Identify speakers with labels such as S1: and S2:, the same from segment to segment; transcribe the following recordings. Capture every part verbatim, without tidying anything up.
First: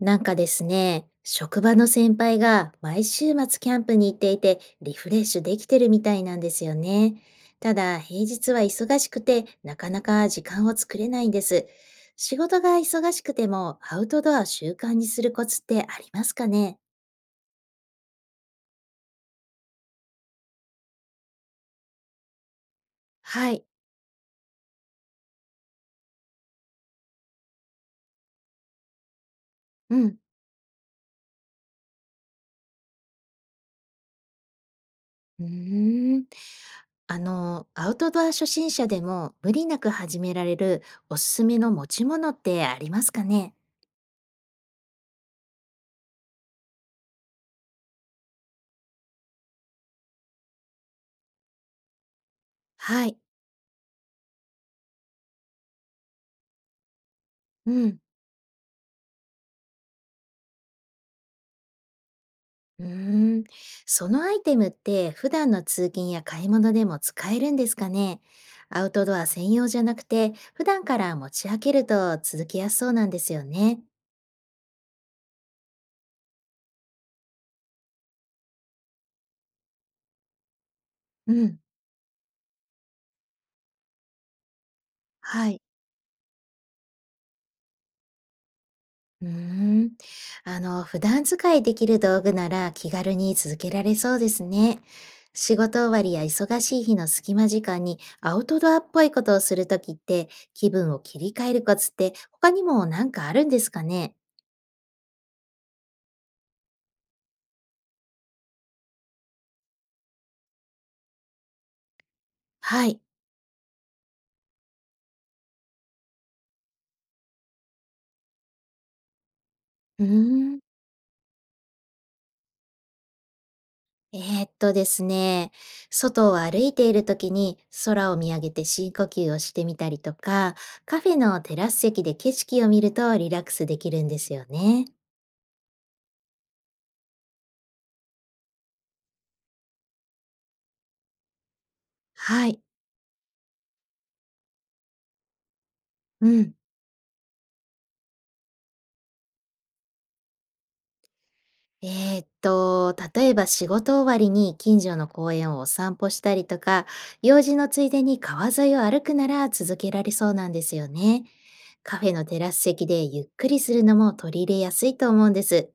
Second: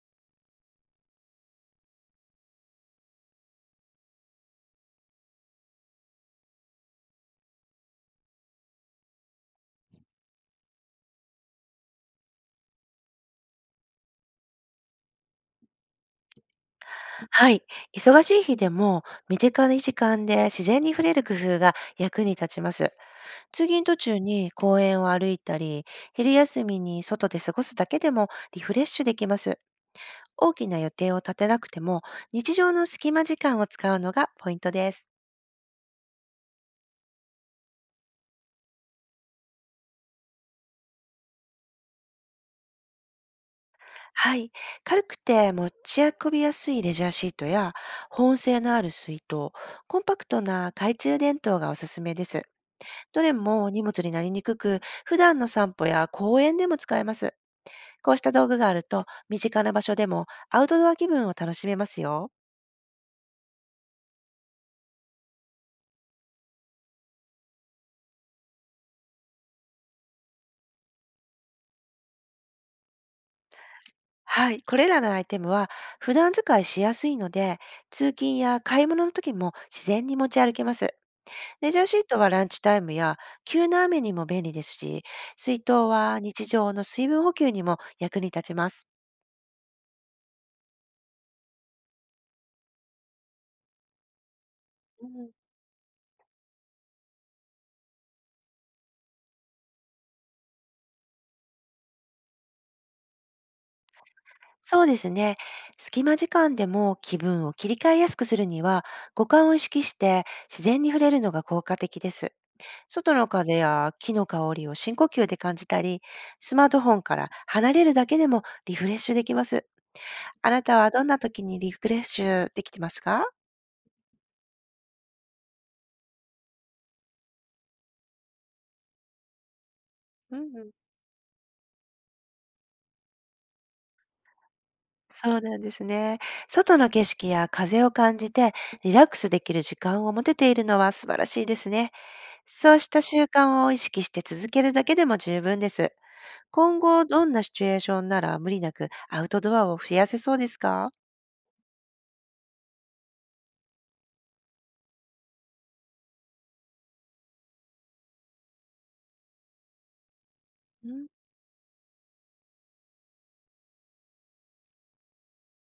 S1: なんかですね、職場の先輩が毎週末キャンプに行っていてリフレッシュできてるみたいなんですよね。ただ平日は忙しくてなかなか時間を作れないんです。仕事が忙しくてもアウトドアを習慣にするコツってありますかね？
S2: はい。忙しい日でも、短い時間で自然に触れる工夫が役に立ちます。
S1: はい。
S2: 通勤途中に公園を歩いたり、昼休みに外で過ごすだけでもリフレッシュできます。
S1: うん。
S2: 大きな予定を立てなくても、日常の隙間時間を使うのがポイントです。
S1: うーん。あの、アウトドア初心者でも無理なく始められるおすすめの持ち物ってありますかね？
S2: はい。軽くて持ち運びやすいレジャーシートや、保温性のある水筒、コンパクトな懐中電灯がおすすめです。
S1: はい。
S2: どれも荷物になりにくく、普段の散歩や公園でも使えます。
S1: うん。
S2: こうした道具があると、身近な場所でもアウトドア気分を楽しめますよ。
S1: うーん、そのアイテムって普段の通勤や買い物でも使えるんですかね？アウトドア専用じゃなくて、普段から持ち上げると続きやすそうなんですよね。
S2: はい、これらのアイテムは普段使いしやすいので、通勤や買い物の時も自然に持ち歩けます。
S1: うん。
S2: レジャーシートはランチタイムや急な雨にも便利ですし、
S1: は
S2: 水
S1: い。
S2: 筒は日常の水分補給にも役に立ちます。
S1: うーん。あの、普段使いできる道具なら気軽に続けられそうですね。
S2: うん。
S1: 仕事終わりや忙しい日の隙間時間にアウトドアっぽいことをするときって気分を切り替えるコツって他にも何かあるんですかね？
S2: そうですね。隙間時間でも気分を切り替えやすくするには、五感を意識して自然に触れるのが効果的です。
S1: はい。
S2: 外の風や木の香りを深呼吸で感じたり、スマートフォンから離れるだけでもリフレッシュできます。
S1: うー
S2: あ
S1: ん。
S2: なたはどんな時にリフレッシュできてますか？
S1: えーっとですね、外を歩いている時に空を見上げて深呼吸をしてみたりと
S2: う
S1: か、
S2: んうん。
S1: カフェのテラス席で景色を見るとリラックスできるんですよね。
S2: そうなんですね。外の景色や風を感じてリラックスできる時間を持てているのは素晴らしいですね。
S1: はい。
S2: そうした習慣を意識して続けるだけでも十分です。
S1: うん。
S2: 今後どんなシチュエーションなら無理なくアウトドアを増やせそうですか？
S1: えーっと、例えば仕事終わりに近所の公園をお散歩したりとか、用事のついでに川沿いを歩くなら続けられそうなんですよ
S2: うん、
S1: ね。カフェのテラス席でゆっくりするのも取り入れやすいと思うんです。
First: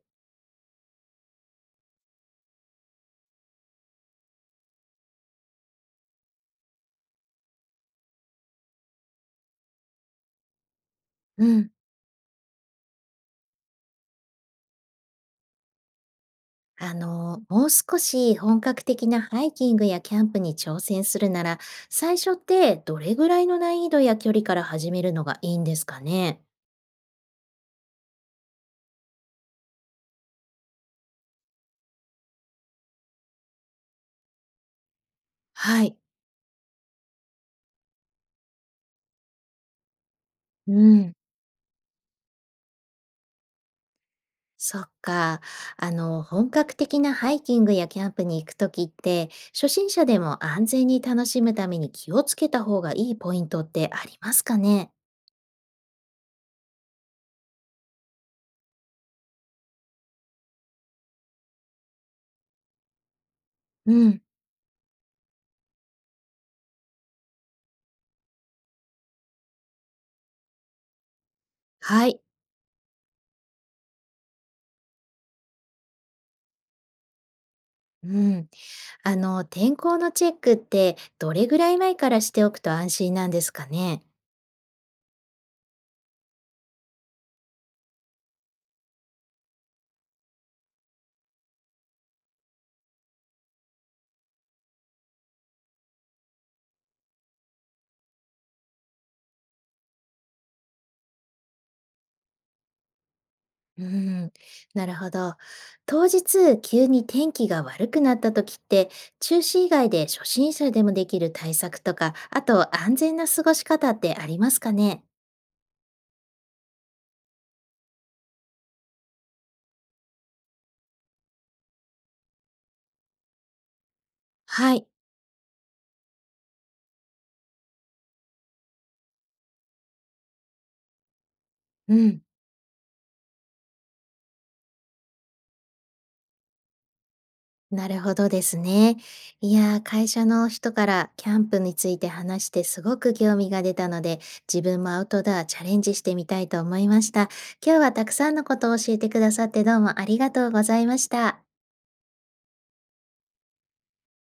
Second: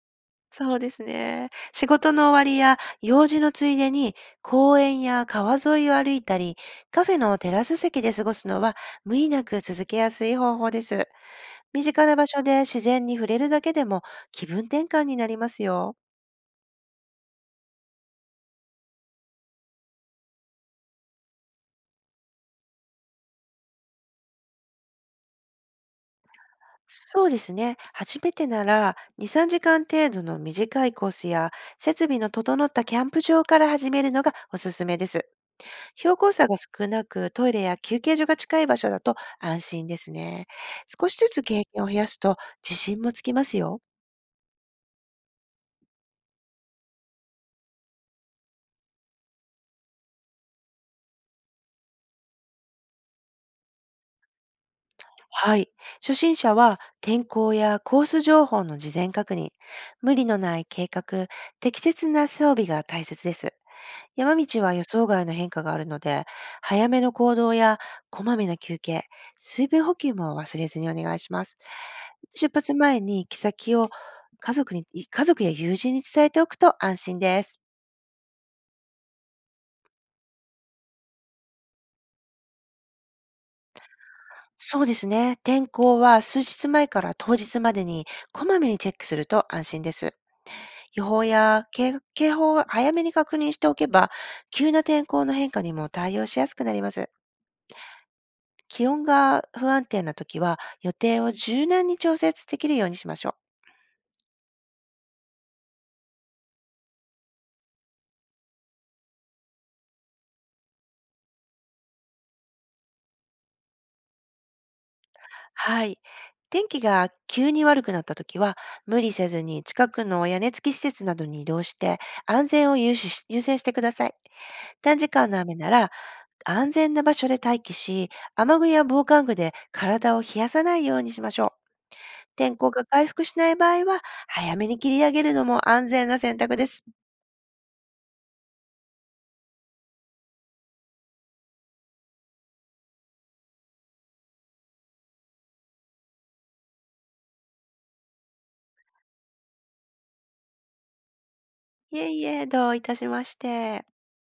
S2: そうですね。仕事の終わりや用事のついでに、公園や川沿いを歩いたり、カフェのテラス席で過ごすのは無理なく続けやすい方法です。
S1: うん。
S2: 身近な場所で自然に触れるだけでも気分転換になりますよ。
S1: あの、もう少し本格的なハイキングやキャンプに挑戦するなら、最初ってどれぐらいの難易度や距離から始めるのがいいんですかね？
S2: そうですね。初めてなら、に、さんじかん程度の短いコースや、設備の整ったキャンプ場から始めるのがおすすめです。
S1: はい。
S2: 標高差が少なく、トイレや休憩所が近い場所だと安心ですね。
S1: う
S2: 少
S1: ん。
S2: しずつ経験を増やすと自信もつきますよ。
S1: そっか。あの、本格的なハイキングやキャンプに行くときって、初心者でも安全に楽しむために気をつけた方がいいポイントってありますかね？
S2: はい。初心者は天候やコース情報の事前確認、無理のない計画、適切な装備が大切です。
S1: うん。
S2: 山道は予想外の変化があるので、早めの行動やこまめな休憩、水分補給も忘れずにお願いします。
S1: はい。
S2: 出発前に行き先を家族に、家族や友人に伝えておくと安心です。
S1: うん。あの、天候のチェックってどれぐらい前からしておくと安心なんですかね？
S2: そうですね。天候は数日前から当日までにこまめにチェックすると安心です。予報や警警報を早めに確認しておけば、急な天候の変化にも対応しやすくなります。気温が不安定な時は、予定を柔軟に調節できるようにしましょう。
S1: うーん、なるほど。当日、急に天気が悪くなった時って、中止以外で初心者でもできる対策とか、あと安全な過ごし方ってありますかね？
S2: はい。天気が急に悪くなった時は、無理せずに近くの屋根付き施設などに移動して、安全を優先し優先してください。
S1: はい。
S2: 短時間の雨なら、安全な場所で待機し、雨具や防寒具で体を冷やさないようにしましょう。
S1: うん。
S2: 天候が回復しない場合は、早めに切り上げるのも安全な選択です。
S1: なるほどですね。いやー、会社の人からキャンプについて話してすごく興味が出たので、自分もアウトドアチャレンジしてみたいと思いました。今日はたくさんのことを教えてくださってどうもありがとうございました。
S2: いえいえ、どういたしまして。